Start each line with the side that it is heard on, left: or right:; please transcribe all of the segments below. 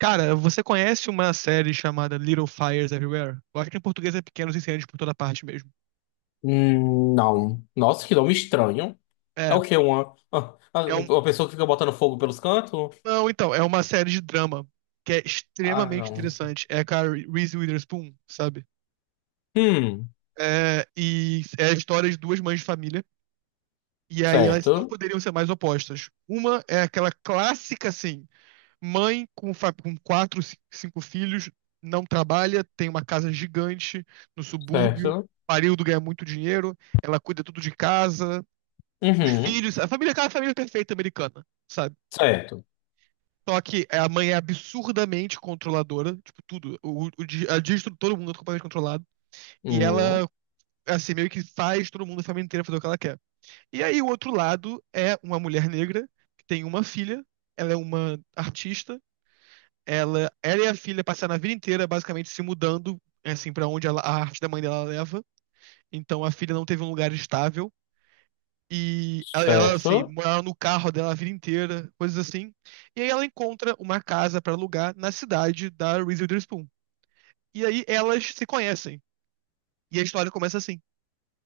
right: Cara, você conhece uma série chamada Little Fires Everywhere? Eu acho que em português é Pequenos Incêndios por toda parte mesmo.
left: Não. Nossa, que nome estranho. É
right: É,
left: o quê? Uma,
right: é um.
left: uma pessoa que fica botando fogo pelos cantos?
right: Não, então, é uma série de drama que é
left: Ah,
right: extremamente
left: não.
right: interessante. É com a Reese Witherspoon, sabe?
left: Hum,
right: É, e é a história de duas mães de família. E aí elas não
left: certo.
right: poderiam ser mais opostas. Uma é aquela clássica, assim, mãe com, com quatro, cinco filhos, não trabalha, tem uma casa gigante no subúrbio,
left: Certo.
right: pariu do ganhar muito dinheiro, ela cuida tudo de casa, os
left: Uhum,
right: filhos, a família, aquela família perfeita americana, sabe?
left: certo.
right: Só que é, a mãe é absurdamente controladora, tipo, tudo. A distro, todo mundo é completamente controlado. E
left: Hum,
right: ela, assim, meio que faz todo mundo, a família inteira, fazer o que ela quer. E aí, o outro lado é uma mulher negra, que tem uma filha, ela é uma artista, ela e a filha passaram a vida inteira, basicamente, se mudando, assim, pra onde a arte da mãe dela leva. Então, a filha não teve um lugar estável. E ela, assim,
left: certo.
right: morava no carro dela a vida inteira, coisas assim. E aí ela encontra uma casa pra alugar na cidade da Reese Witherspoon. E aí elas se conhecem. E a história começa assim,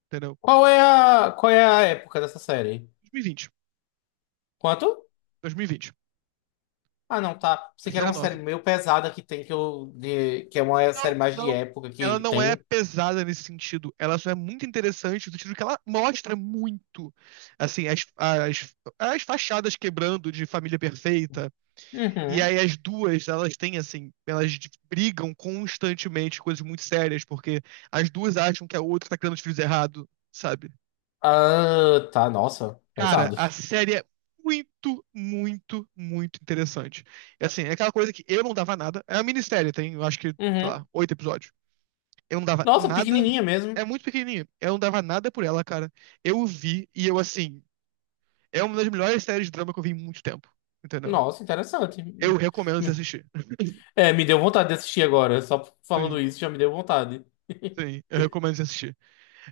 right: entendeu?
left: Qual é qual é a época dessa série?
right: 2020.
left: Quanto?
right: 2020.
left: Ah, não, tá.
right: A
left: Você quer
right: série é
left: uma série
right: nova.
left: meio pesada que tem que eu. Que é uma série
right: Não,
left: mais de
right: não.
left: época
right: Ela
left: que
right: não é
left: tem.
right: pesada nesse sentido. Ela só é muito interessante no sentido que ela mostra muito, assim, as fachadas quebrando de família perfeita. E
left: Uhum.
right: aí as duas, elas têm assim, elas brigam constantemente, coisas muito sérias, porque as duas acham que a outra tá criando os filhos errado, sabe?
left: Ah, tá. Nossa,
right: Cara,
left: pesado.
right: a série é muito, muito, muito interessante. É assim, é aquela coisa que eu não dava nada. É uma minissérie, tem, eu acho que, sei lá,
left: Uhum.
right: oito episódios. Eu não dava
left: Nossa,
right: nada.
left: pequenininha mesmo.
right: É muito pequenininha. Eu não dava nada por ela, cara. Eu vi e eu, assim, é uma das melhores séries de drama que eu vi em muito tempo, entendeu?
left: Nossa, interessante.
right: Eu recomendo você assistir.
left: É, me deu vontade de assistir agora. Só falando
right: Sim,
left: isso já me deu vontade.
right: sim, eu recomendo você assistir.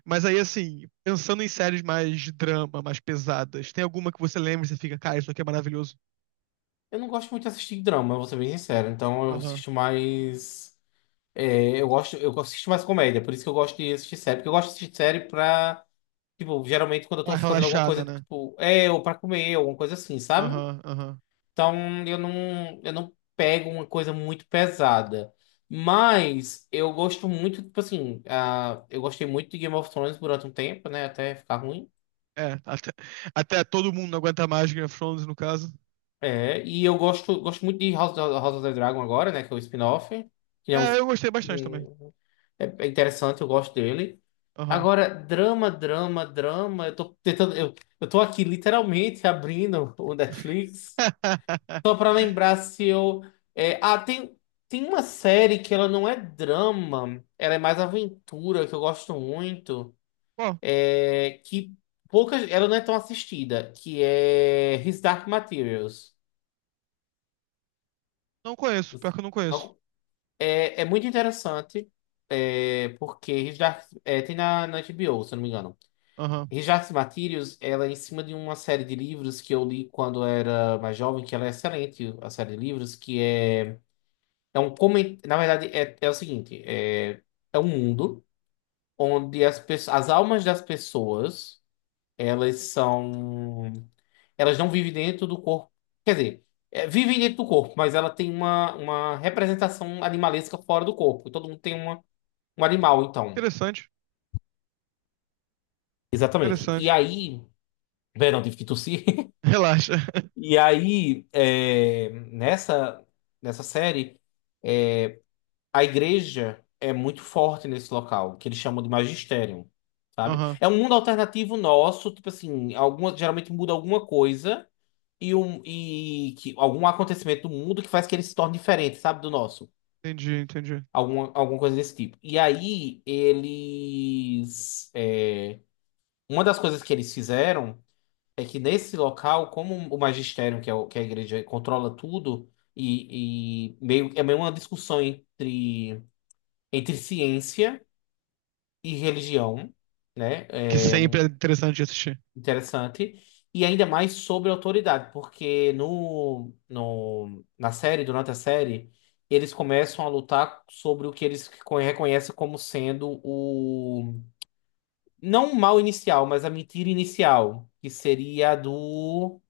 right: Mas aí, assim, pensando em séries mais de drama, mais pesadas, tem alguma que você lembra e você fica, cara, isso aqui é maravilhoso?
left: Eu não gosto muito de assistir drama, vou ser bem sincero. Então eu
right: Aham.
left: assisto mais. Eu gosto, eu assisto mais comédia, por isso que eu gosto de assistir série. Porque eu gosto de assistir série pra. Tipo, geralmente quando eu
right: Ah,
left: tô fazendo alguma
right: relaxada,
left: coisa,
right: né?
left: tipo, é, ou pra comer, alguma coisa assim, sabe?
right: Aham, aham.
left: Então eu não pego uma coisa muito pesada. Mas eu gosto muito, tipo assim, ah, eu gostei muito de Game of Thrones durante um tempo, né? Até ficar ruim.
right: É, até todo mundo não aguenta mais Game of Thrones, no caso.
left: É, e eu gosto, gosto muito de House, House of the Dragon agora, né? Que é o spin-off. Que é um.
right: É, eu gostei bastante também.
left: É, é interessante, eu gosto dele.
right: Aham.
left: Agora, drama, drama, drama. Eu tô tentando. Eu tô aqui literalmente abrindo o Netflix. Só pra lembrar se eu. é, ah, tem, tem uma série que ela não é drama, ela é mais aventura, que eu gosto muito.
right: Bom,
left: É, que poucas. Ela não é tão assistida, que é His Dark Materials.
right: não conheço, pior que eu não conheço.
left: Não. É, é muito interessante, porque His Dark, é, tem na HBO, se eu não me engano.
right: Aham.
left: His Dark Materials, ela é em cima de uma série de livros que eu li quando era mais jovem, que ela é excelente, a série de livros, que é, na verdade, é o seguinte, é um mundo onde as almas das pessoas, elas são, elas não vivem dentro do corpo, quer dizer, vivem dentro do corpo, mas ela tem uma representação animalesca fora do corpo. Todo mundo tem uma um animal, então.
right: Interessante,
left: Exatamente. E
right: interessante.
left: aí. Bem, não tive que tossir.
right: Relaxa.
left: E aí, nessa série, a igreja é muito forte nesse local, que eles chamam de magistério, sabe?
right: Aham,
left: É um mundo alternativo nosso, tipo assim, alguma, geralmente muda alguma coisa e, um, e que, algum acontecimento do mundo que faz que ele se torne diferente, sabe, do nosso.
right: entendi, entendi.
left: Alguma, alguma coisa desse tipo. E aí, eles. Uma das coisas que eles fizeram. É que nesse local, como o magistério, que é, que é a igreja controla tudo, e meio, é meio uma discussão entre, entre ciência e religião, né?
right: Que
left: É
right: sempre é interessante de assistir.
left: interessante. E ainda mais sobre autoridade, porque no, no, na série, durante a série, eles começam a lutar sobre o que eles reconhecem como sendo o. Não o mal inicial, mas a mentira inicial, que seria a do.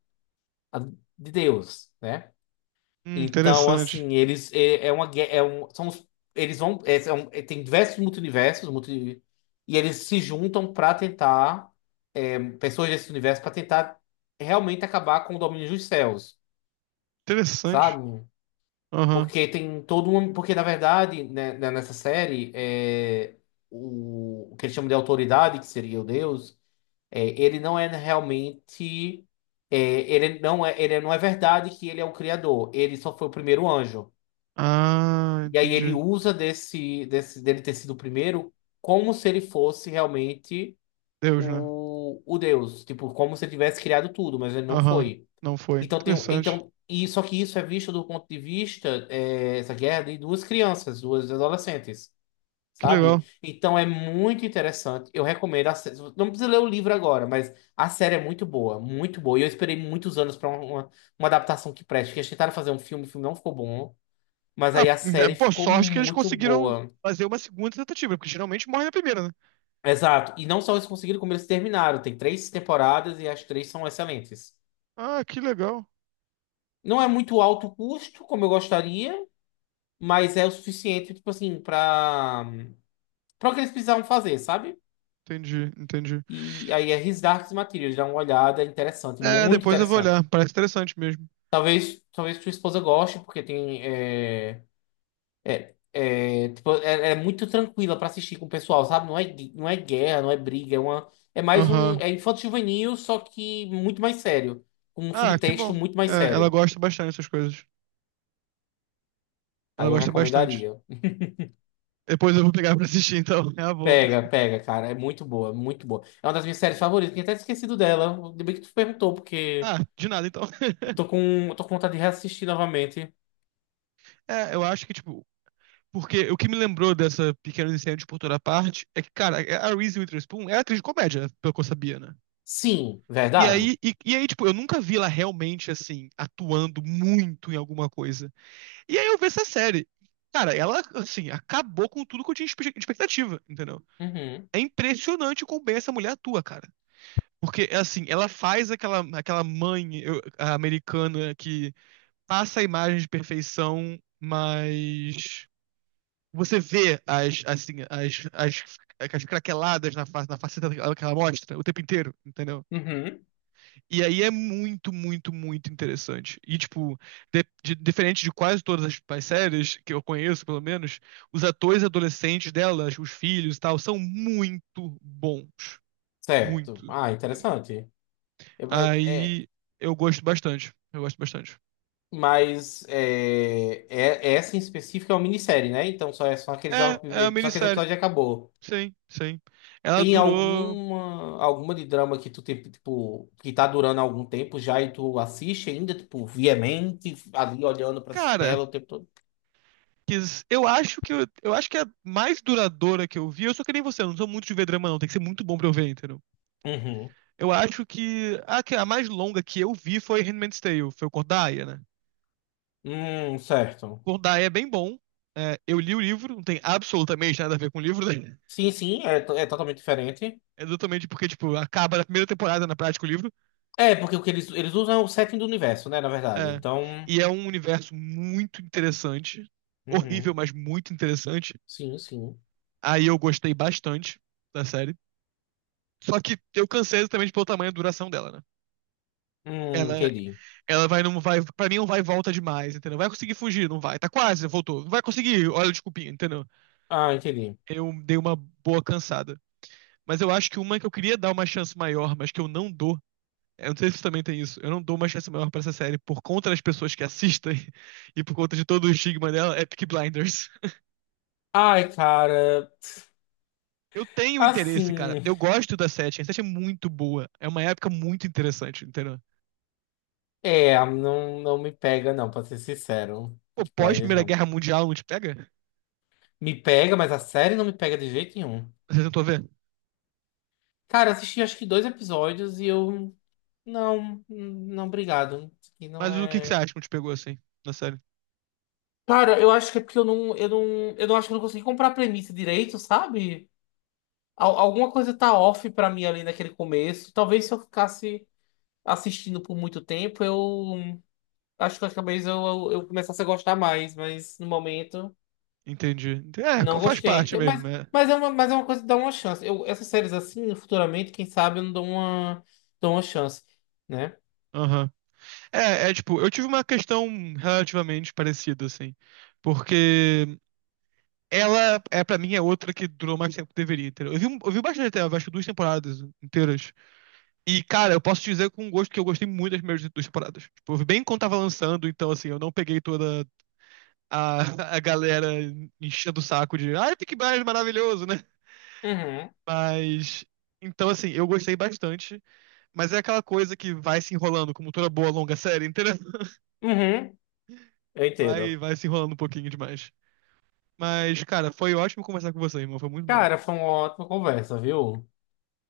left: A de Deus, né? Então,
right: Interessante.
left: assim, eles é, é um, eles vão é, é, tem diversos multiversos, multi, e eles se juntam para tentar pessoas desse universo para tentar realmente acabar com o domínio dos céus,
right: Interessante.
left: sabe?
right: Aham.
left: Porque tem todo um, porque na verdade, né, nessa série é o que eles chamam de autoridade, que seria o Deus, ele não é realmente é, ele não é verdade que ele é o criador, ele só foi o primeiro anjo.
right: Ah,
left: E aí ele
right: entendi.
left: usa desse dele ter sido o primeiro como se ele fosse realmente
right: Deus, né?
left: o Deus. Tipo, como se ele tivesse criado tudo, mas ele não
right: Aham,
left: foi.
right: não foi.
left: Então tem.
right: Interessante.
left: Então, e, só que isso é visto do ponto de vista, é, essa guerra de duas crianças, duas adolescentes.
right: Que legal.
left: Sabe? Então é muito interessante. Eu recomendo. A, não precisa ler o livro agora, mas a série é muito boa, muito boa. E eu esperei muitos anos para uma adaptação que preste. Porque eles tentaram fazer um filme, o filme não ficou bom. Mas
right: Ah,
left: aí a
right: né,
left: série
right: pô,
left: ficou
right: sorte que eles
left: muito
right: conseguiram
left: boa.
right: fazer uma segunda tentativa, porque geralmente morre na primeira, né?
left: Exato. E não só eles conseguiram, como eles terminaram. Tem três temporadas e as três são excelentes.
right: Ah, que legal.
left: Não é muito alto custo, como eu gostaria, mas é o suficiente, tipo assim, pra, pra o que eles precisavam fazer, sabe?
right: Entendi, entendi.
left: E aí é His Dark Materials, dá uma olhada é interessante,
right: É,
left: muito
right: depois eu vou
left: interessante.
right: olhar. Parece interessante mesmo.
left: Talvez, talvez sua esposa goste, porque tem, é, É, é, tipo, é, é muito tranquila pra assistir com o pessoal, sabe? Não é, não é guerra, não é briga, é uma, é mais um,
right: Aham.
left: é infanto-juvenil, só que muito mais sério, com um
right: Ah, que
left: subtexto
right: bom.
left: muito mais
right: É, ela
left: sério.
right: gosta bastante dessas coisas. Ela
left: Aí eu
right: gosta bastante.
left: recomendaria.
right: Depois eu vou pegar pra assistir, então. É uma boa.
left: Pega, pega, cara, é muito boa, muito boa. É uma das minhas séries favoritas, tinha até esquecido dela. Ainda bem que tu perguntou, porque
right: Ah, de nada, então.
left: eu tô com, eu tô com vontade de reassistir novamente.
right: É, eu acho que, tipo, porque o que me lembrou dessa pequena incêndio por toda parte é que, cara, a Reese Witherspoon é atriz de comédia, pelo que eu sabia, né?
left: Sim,
right: E
left: verdade?
right: aí, e, e aí, tipo, eu nunca vi ela realmente, assim, atuando muito em alguma coisa. E aí eu vi essa série. Cara, ela, assim, acabou com tudo que eu tinha expectativa, entendeu?
left: Uhum,
right: É impressionante como bem essa mulher atua, cara. Porque, assim, ela faz aquela, mãe a americana que passa a imagem de perfeição, mas você vê as, assim, as craqueladas na face, na faceta que ela mostra o tempo inteiro, entendeu?
left: uhum,
right: E aí é muito, muito, muito interessante. E, tipo, diferente de quase todas as séries que eu conheço, pelo menos, os atores adolescentes delas, os filhos e tal, são muito bons.
left: certo.
right: Muito.
left: Ah, interessante. Eu- é.
right: Aí eu gosto bastante. Eu gosto bastante.
left: Mas é, essa em específico é uma minissérie, né? Então
right: É uma
left: só aqueles
right: minissérie.
left: episódios e acabou.
right: Sim, sim. Ela
left: Tem
right: durou.
left: alguma alguma de drama que tu tem, tipo, que tá durando há algum tempo já e tu assiste ainda, tipo, viamente, ali olhando pra
right: Cara,
left: tela o tempo todo?
right: eu acho que é a mais duradoura que eu vi. Eu sou que nem você, eu não sou muito de ver drama, não. Tem que ser muito bom pra eu ver, entendeu?
left: Uhum.
right: Eu acho que a mais longa que eu vi foi Handmaid's Tale, foi o Cordaia, né?
left: Certo.
right: Cordaia é bem bom. É, eu li o livro, não tem absolutamente nada a ver com o livro, né?
left: É totalmente diferente.
right: É totalmente porque, tipo, acaba na primeira temporada, na prática, o livro.
left: É, porque o que eles usam é o setting do universo, né, na verdade.
right: É,
left: Então,
right: e é um universo muito interessante. Horrível,
left: uhum.
right: mas muito interessante.
left: Sim, sim.
right: Aí eu gostei bastante da série. Só que eu cansei exatamente pelo tamanho e duração dela, né? Ela,
left: Entendi.
right: ela vai, não vai, pra mim não vai e volta demais, entendeu? Vai conseguir fugir, não vai. Tá quase, voltou. Não vai conseguir, olha, desculpinha, entendeu?
left: Ah, entendi.
right: Eu dei uma boa cansada. Mas eu acho que uma que eu queria dar uma chance maior, mas que eu não dou. Eu não sei se você também tem isso. Eu não dou uma chance maior pra essa série por conta das pessoas que assistem e por conta de todo o estigma dela, é Peaky Blinders.
left: Ai, cara.
right: Eu tenho interesse, cara.
left: Assim.
right: Eu gosto da sete. A sete é muito boa. É uma época muito interessante, entendeu?
left: É, não me pega, não, pra ser sincero.
right: Pô,
left: Peaky
right: pós
left: Blinders,
right: Primeira
left: não.
right: Guerra Mundial não te pega?
left: Me pega, mas a série não me pega de jeito nenhum.
right: Você tentou ver?
left: Cara, eu assisti acho que dois episódios e eu. Não, não, obrigado. Isso aqui não
right: Mas o que que você
left: é.
right: acha que não te pegou assim, na série?
left: Cara, eu acho que é porque eu não acho que eu não consegui comprar a premissa direito, sabe? Alguma coisa tá off pra mim ali naquele começo. Talvez se eu ficasse assistindo por muito tempo, eu acho que talvez eu começasse a gostar mais, mas no momento.
right: Entendi. É,
left: Não
right: faz
left: gostei.
right: parte
left: Tem-
right: mesmo, é.
left: mas é uma coisa que dá uma chance. Eu, essas séries assim, futuramente, quem sabe eu não dou uma, dou uma chance, né?
right: Aham. É, tipo, eu tive uma questão relativamente parecida, assim. Porque ela, é pra mim, é outra que durou mais tempo que deveria, entendeu? Eu vi bastante até, eu acho que duas temporadas inteiras. E, cara, eu posso te dizer com gosto que eu gostei muito das primeiras duas temporadas. Tipo, eu vi bem quando tava lançando, então, assim, eu não peguei toda a, a galera enchendo o saco de, ai, Peaky Blinders é maravilhoso, né?
left: Uhum.
right: Mas. Então, assim, eu gostei bastante, mas é aquela coisa que vai se enrolando, como toda boa longa série, entendeu?
left: Uhum. Eu
right: Vai,
left: entendo.
right: vai se enrolando um pouquinho demais. Mas, cara, foi ótimo conversar com você, irmão. Foi muito bom.
left: Cara, foi uma ótima conversa, viu?